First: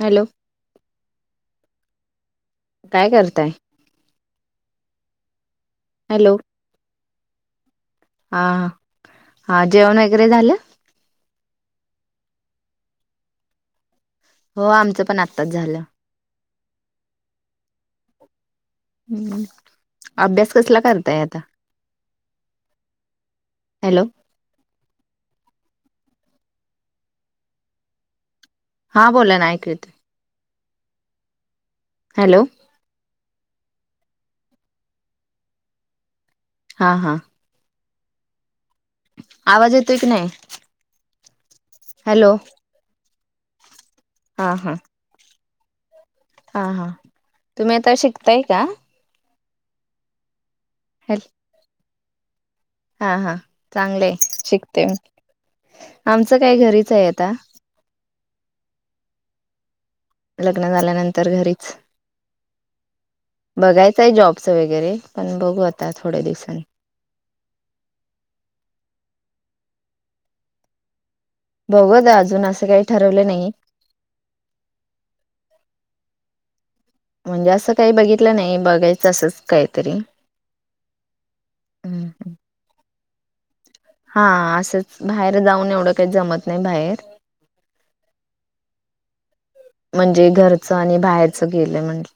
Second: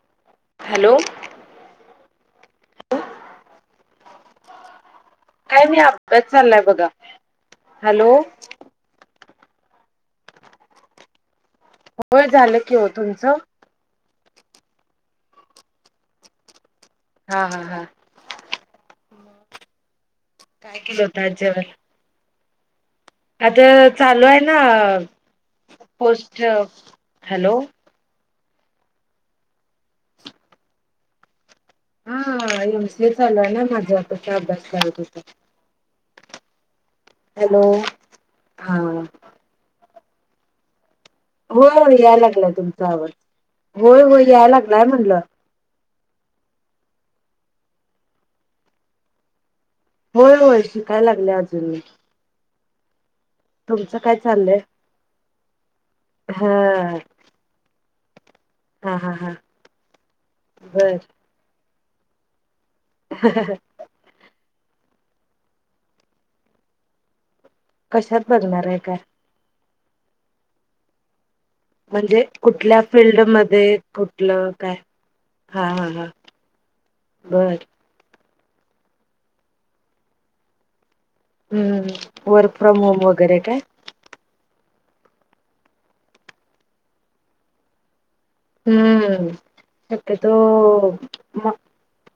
Hello. Hello. काय करताय? काय नाही अभ्यास हॅलो चाललाय बघा हॅलो. हा हा हा जेवण वगैरे झालं? होय झालं की हो तुमचं? हो आमचं पण आत्ताच झालं. हा हा हा. हम्म हम्म अभ्यास काय कसला केलं होत करताय आज आता? जेवण आता हॅलो चालू आहे ना पोस्ट? हॅलो हा बोला ना ऐकु येतं हा, हॅलो एम सी ये चालू आहे ना, माझं आता अभ्यास करत होते. हा हा हॅलो हा आवाज येतोय की नाही? होय होय, यायला हॅलो लागलाय तुमचा आवाज, होय होय, यायला लागलाय म्हणलं. हा-हा, तुम्ही आता शिकताय का? होय-होय, शिकाय लागल्या अजून मी. हा-हा, तुमचं चांगलं काय आहे चाललंय शिकतेय, आमचं काय घरीच हा आहे आता हा-हा-हा लग्न झाल्यानंतर घरीच [inaudible] बघायचं आहे जॉबचं वगैरे पण बघू आता थोड्या दिवसांनी कशात? बघणार आहे काय? बघूत म्हणजे अजून असं कुठल्या काही ठरवलं नाही फिल्डमध्ये, कुठलं काय? हा-हा-हा म्हणजे असं काही बघितलं नाही, बघायचं असंच काहीतरी हं, हम्म. वर्क फ्रॉम होम वगैरे काय? हा असंच, बाहेर जाऊन एवढं काही जमत नाही बाहेर हं.... शक्यतो म दिलं म्हटलं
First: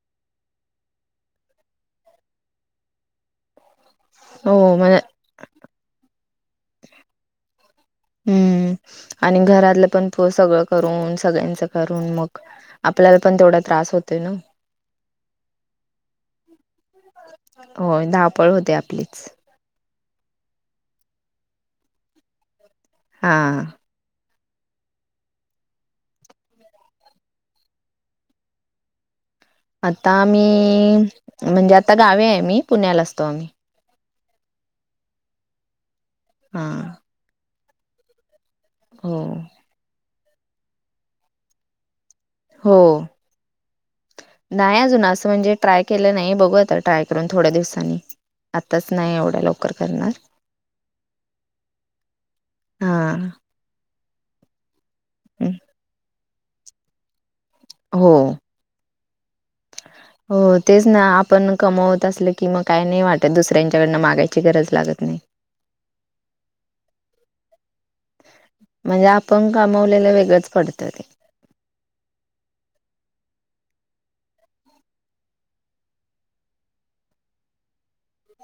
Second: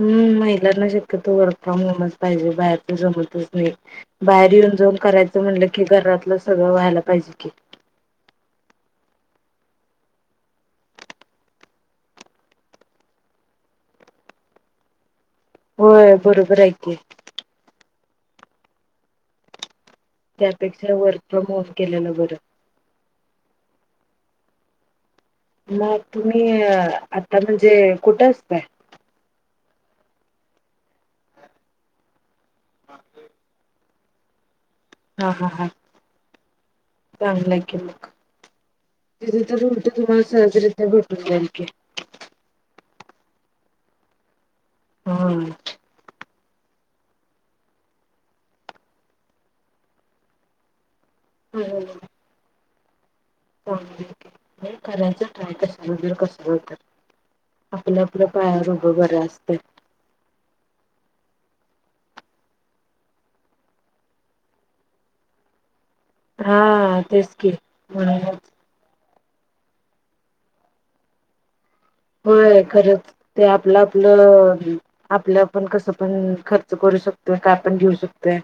हं, महिलांना शक्यतो वर्क फ्रॉम होमच पाहिजे, बाहेरच जमतच नाही. बाहेर हो येऊन म जाऊन करायचं म्हणलं की, घरातलं सगळं व्हायला पाहिजे की हं आणि घरातलं पण पो सगळं करून, सगळ्यांचं करून मग आपल्याला पण तेवढा त्रास होतोय नो ओ होय, बरोबर आहे की होय, धावपळ होतीय आपलीच त्यापेक्षा वर्क फ्रॉम होम केलेलं बरं हा मग तुम्ही आता म्हणजे कुठं असताय? आता आम्ही.... म्हणजे आता गावी आहे. आम्ही पुण्याला असतो आम्ही. हा-हा-हा हा चांगला आहे की, मग हो तिथं तर तुम्हाला सहजरित्या भेटून जाईल की हो नाय अजुन असं म्हणजे ट्राय केलं नाही, बघू आता ट्राय करून थोड्या दिवसांनी. आताच नाही एवढ्या लवकर करणार [inaudible] होय होय होय हा हो हे करायचं ट्राय, कसलं होतंय कसलं होतंय... हो आपल्या-आपल्या पायावर उभं बरं असतंय. हो तेच ना, आपण कमवत असलं की मग काय नाही वाटत, दुसऱ्यांच्याकडनं मागायची गरज लागत नाही. हा तेच की म्हणुन म्हणजे आपण कामावलेलं वेगळंच पडतं ते होय, खरंच ते आपलं-आपलं आपलं-आपण, कसं पण खर्च करू शकतोय, काय पण घेऊ शकतोय.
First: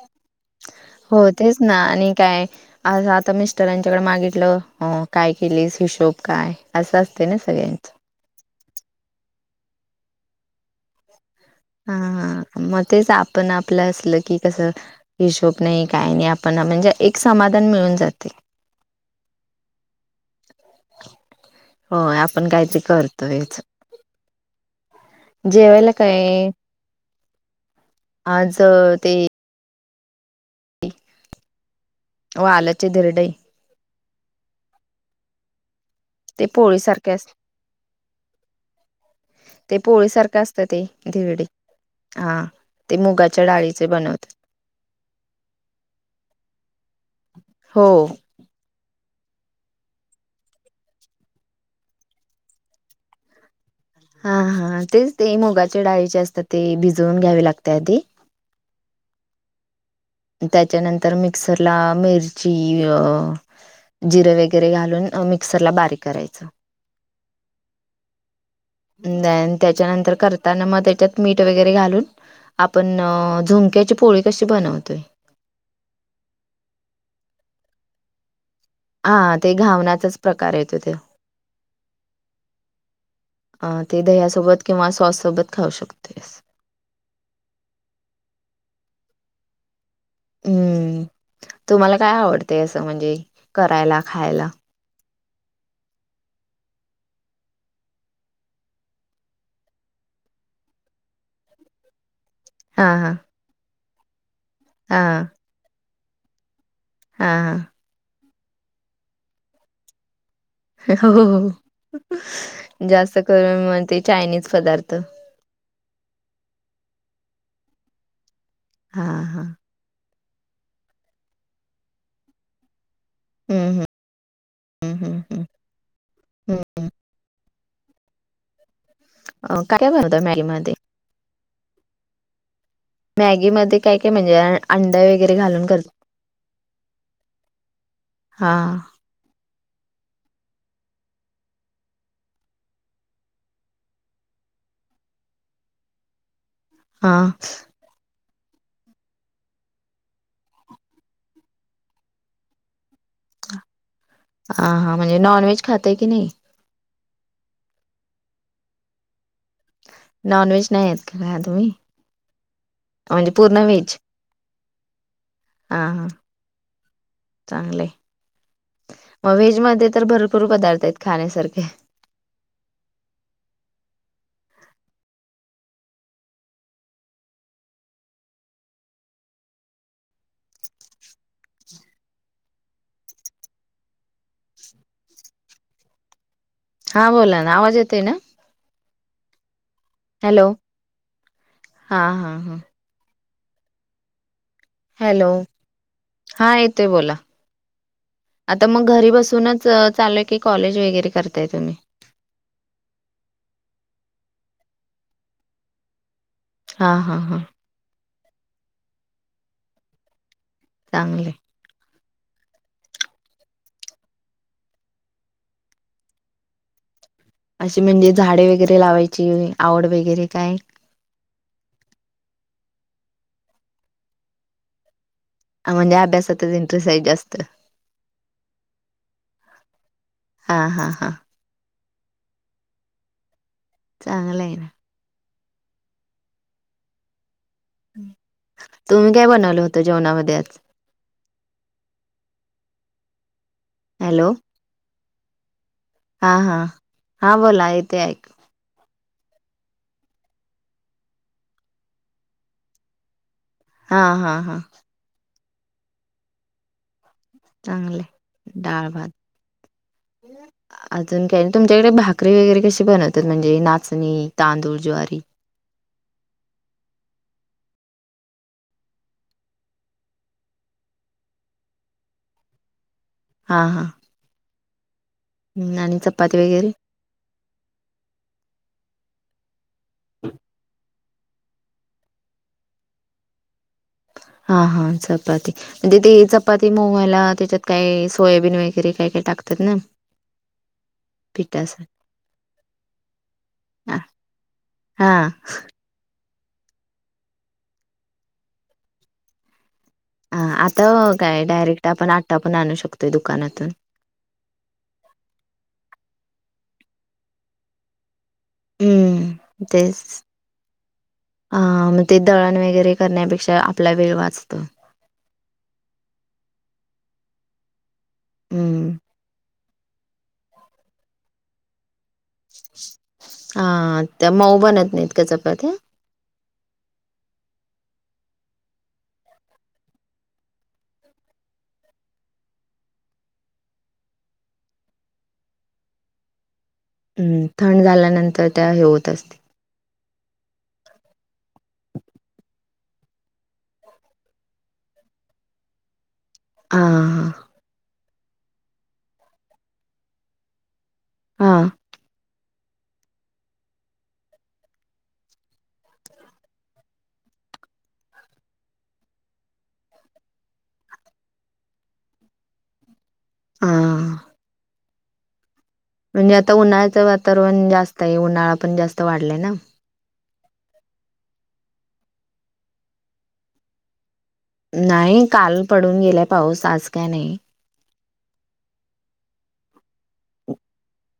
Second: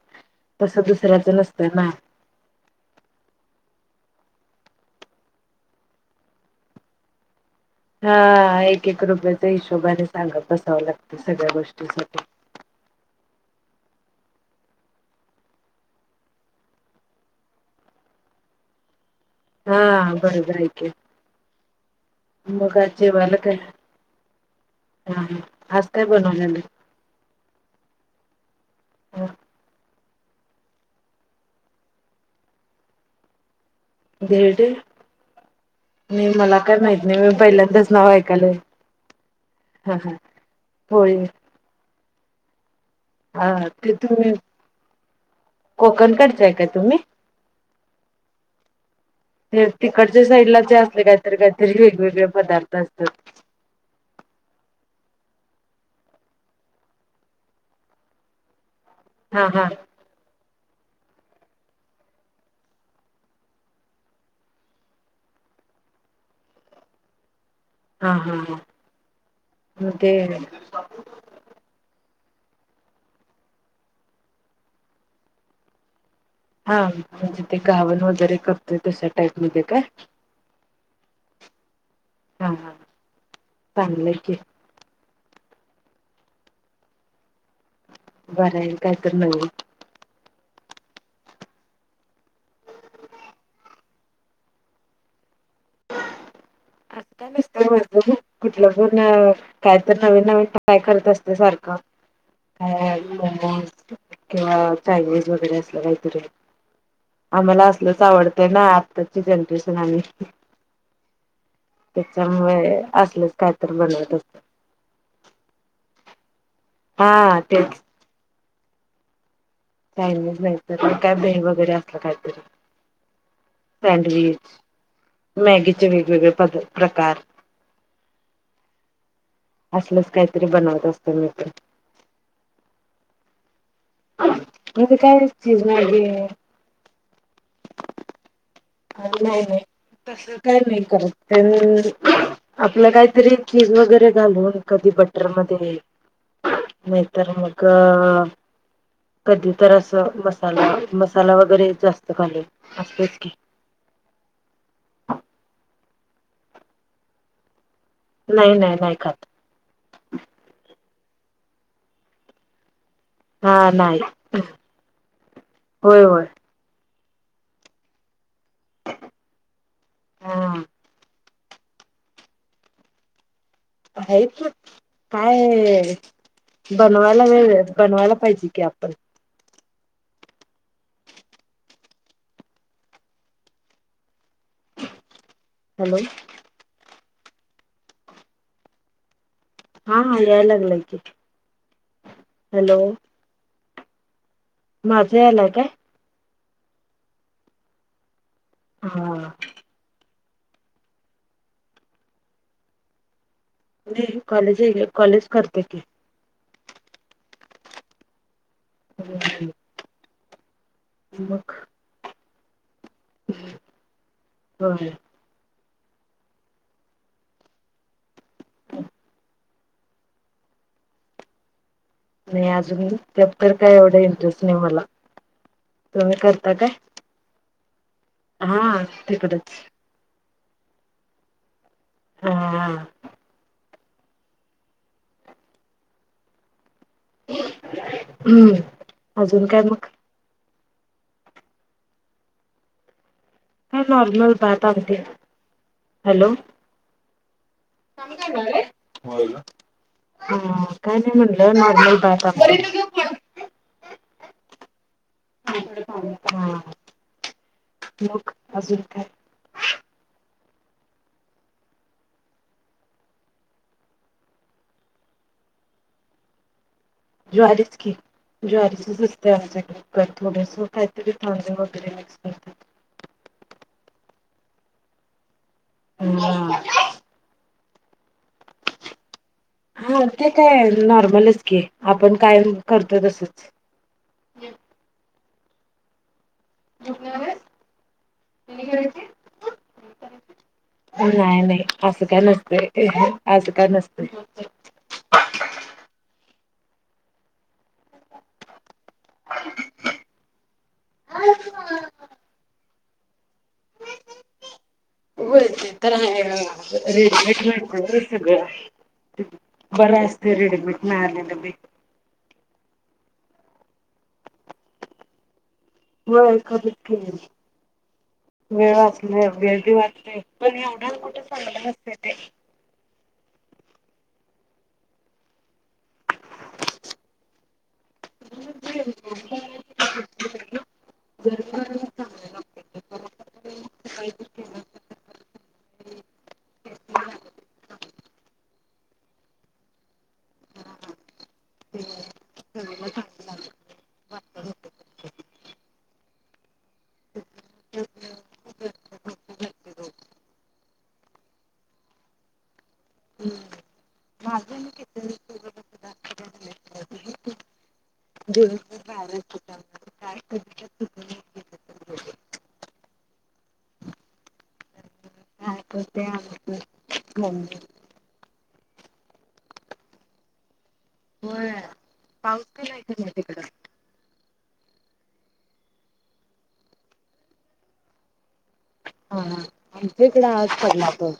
तसं, दुसऱ्याच हो तेच नसत ना? आणि काय? आज आता मिस्टरांच्याकड मागितलं, अ काय केलीस? हिशोब काय? असं असतयं ना सगळ्यांचं. हां, एक-एक रुपयाचा हिशोबाने, सांगत बसावं लागतं, सगळ्या गोष् हां हां, म तेच आपण-आपल्या, असलं की, कसं हिशोब नही, काही नही आपण, म्हणजे एक समाधान मिळून जातंय. हं, बरोबर हाय की, होय आपण मग काहीतरी आज जेवायला काय? करतोयच. ह्म ह्म, आज काय बनवलेल? आज, अ ते हा. वालाचे धिरडे. धिरडे? नही, ते मला काय पोळी माहीत सारखे नही, असतात. मी पहिल्यांदाच नाव ऐकायल. ते पोळी सारखं असतं, ते, होय धिरडे, हा. ते मुगाच्या हां, डाळीचे ते बनवत तुम्ही, कोकण कडच्या का, तुम्ही? हो. ते तिकडच्या साईडला, ते असले काहीतरी, काहीतरी, वेग-वेगळे पदार्थ असतात. हां हां तेच ते, मुगाच्या डाळीचे असतात, ते, भिजवून घ्यावे लागत्या, ते. हां हां. त्याच्यानंतर, मिक्सरला मिरची अ जिरे वगैरे घालून, मिक्सरला बारीक, करायचं. हा हा हा [unintelligible] न मग ते त्याच्यानंतर करताना, म त्याच्यात मीठ वगैरे घालून, आपण झुंक्याची पोळी कशी बनवतोय हा, म्हणजे, ते घावण वगैरे करतोय, तशा हा ते टाईपमध्ये काय? घावण्याचाच प्रकार येतोय ते, हा हा ते चांगलंय की दह्यासोबत किंवा सॉस सोबत, खाऊ शकतोय स. बरंय काहीतरी, नवीन. हम्म, तुम्हाला काय आवडतय, असं म्हणजे करायला, खायला? असं काय नसतंय पण बघू, कुठलं-कुठलं, काय तर नवीन-नवीन ट्राय करत असते, सारखं. हा काय हा [unintelligible] मॉमोज किंवा हा चायनीज वगैरे, असं काहीतरी हा आम्हाला असलच आवडतय ना, आत्ताची जनरेशन आम्ही. हो हो, त्याच्यामुळे जास्त असलंच काय करून, तर म ते बनवत असत चायनीज पदार्थ हां, तेच. हां हां. चायनीज भेटत [unintelligible] [unintelligible] वगैरे, असलं काहीतरी हम्म सँडविच, हम्म हम्म हम्म मॅगीचे वेग-वेगळे, हम्म पद-प्रकार हम्म काय काय असलच बनवता मॅगी काहीतरी, मध्ये? बनवत असते, मी पण. मॅगी मध्ये, काय- काय म्हणजे, म्हणजे आ-अंड काय वगैरे चीज घालून कर मॅगी हां. नाही [unintelligible] तस काय नही करत, प [unintelligible] आपलं काहीतरी, चीज वगैरे घालून, कधी बटरमध्ये [unintelligible] नहीतर मग, अ कधी तर अस, मसाला, मसाला वगैरे, जास्त घालून असतच की. हां हां म्हणजे नॉन व्हेज खाताय की नाही? नाही नाही नाही खात. नॉन व्हेज नाही आहेत का तुम्ही? म्हणजे पूर्ण हां नाही. हां होय हां होय चांगलं आहे. मग व्हेज मध्ये तर हा भरपूर पदार्थ आहेत खाण्यासारखे आहेत की काय बनवायला वेळ, बनवायला पाहिजे की आपण हॅलो! हां बोला ना! आवाज येतोय ना? हां हां याय हॅलो लागलाय की. हा हा हा हॅलो! माझं हॅलो! यायलाय काय हां येतोय बोला, आता मग घरी हा बसूनच च चालू आहे की, कॉलेज वगैरे करताय तुम्ही? नाही कॉलेज आहे गं कॉलेज करत्या की. हां हां हां. करून आलो. चांगलंय. मग! बरं. अशी म्हणजे झाडे वैगेरे लावायची आवड वैगेरे काय? नाही अजून त्यात तर काय एवढ इंटरेस्ट नाही मला. अ म्हणजे तुम्ही अभ्यासातच इंटरेस्ट आहे जास्त. हां तिकडच. हां हां हां. हां. चांगलं आहे ना. तुम्ही काय अजून बनवलं होत मग जेवणामध्ये आज? काय नॉर्मल भात आमटी. हां हां, हां बोला ऐक [unintelligible] होय गं. हम्म काय नाही म्हटलं नॉर्मल भात आमटी. हां हां हां. हां. चांगल आहे डाळ काय भात. अजून काय तुमच्याकडे भाकरी वगैरे कशी बनवतात म्हणजे नाचणी, तांदूळ, ज्वारी? ज्वारीचं की! ज्वारीचंच असतंय आमच्याकडं थोडसं काहीतरी तांदूळ वगैरे मिक्स करतात. हां हां. आणि चपाती वैगेरे? हां ते काय नॉर्मलच की आपण कायम करतोय तसंच. हां हां चपाती म्हणजे ते चप पाती मऊ व्हायला त्याच्यात काय सोयाबीन वगैरे काय काय टाकतात ना? नाही नाही पिठासाठी. असं काय नसतंय हे अस काय हां, नसतंय. हां. [inaudible] हां आता ओ काय डायरेक्ट आपण आटा पण आणू शकतोय दुकानातून. व्हय ते लहान लेकराला रेडिमेट भेटत आता सगळ हं. बरं तेच. असतय रेडीमेड मिळालेल बी हां, मग ते दळण वगैरे करण्यापेक्षा आपला वेळ वाचतो होय खरच की वेळ हं. वाचल वेळ बी वाचतय पण एवढ अन् कुठ चांगल नसतय ते हां त्या मऊ बनत नाहीत काय चपात्या [inaudible] गरम गरम चांगलं लागतं हं थंड झाल्यानंतर त्या हे होत असतील [inaudible] हां, हां. [inaudible] हां माझ आणि तीच तेवढ काय [inaudible] दोन हजार बारा [inaudible] हां हाय पण म्हणजे आता उन्हाळ्याच वातावरण जास्त आहे उन्हाळा पण जास्त वाढलाय ना होय पाऊस बी नाही कमी आहे तिकड नाही काल पडून गेला पाऊस आज काय नाही होन इकडे आज पडला बघ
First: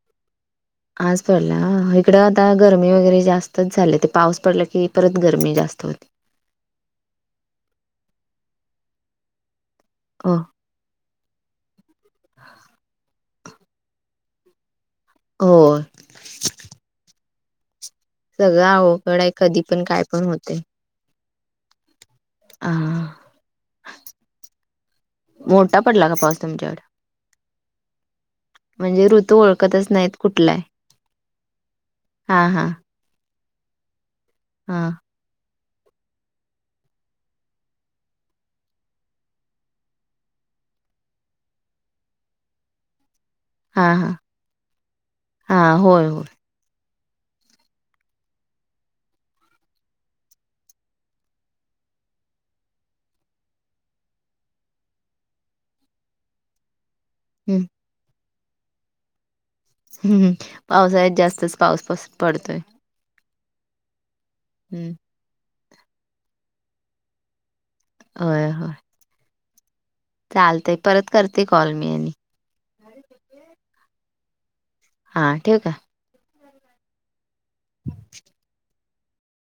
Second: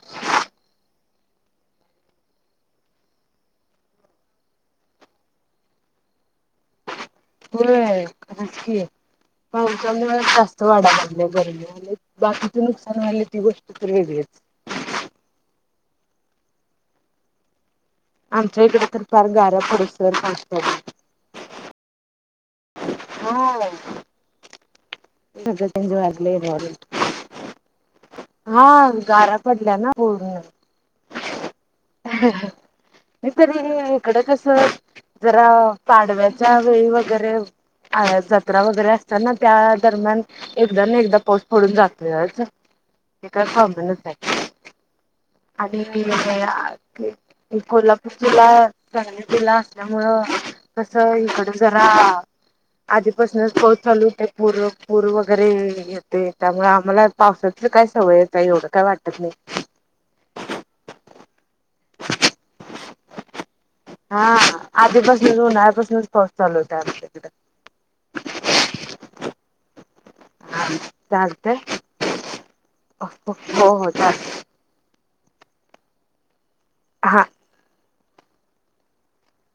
आज पडला इकड आता गरमी वगैरे जास्तच झाले ते पाऊस पडला की परत गरमी जास्त होती होय होय की पावसामुळं हो जा वाढा लागलीया गरमी बाकीचे नुकसान होय व्हायलय ती गोष्ट तर वेगळीच होय आमच्या सगळं इकडे तर अवघड फार आहे गारा कधी पण पडोस काय तर पण पाऊस होते. पडला हा हो मोठा पडला का वाढलंय पाऊस तुमच्याकडे हा म्हणजे ऋतु गारा पडल्या ओळखतच ना नाहीत पूर्ण कुठला आहे हां हां तरी इकडं कसं हां जरा पाडव्याच्या वेळी वगैरे जत्रा वगैरे असतना त्या दरम्यान एकदा ना एकदा पाऊस पडून जातोयाच हे काय हा थाबंना हा हा बाई होय होय [inaudible] हे कोल्हापूर जिल्हा सांगली जिल्हा असल्यामुळं कस इकड जरा आधीपासुनच पाऊस चालु होतय पूर पूर वगैरे येते त्यामुळे आम्हाला हम्म पावसाची काय सवय आहे एवढं काय वाटत नाही हं पावसाळ्यात जास्तच पाऊस पडतोय हां हम्म आधीपासुनच उन्हाळ्यापासुनच पाऊस चालु होता आमच्या इकड होय होय चालते हा परत करते चालतंय कॉल मी आणि हो हो चालते हां ठेवु का- हां [unintelligible]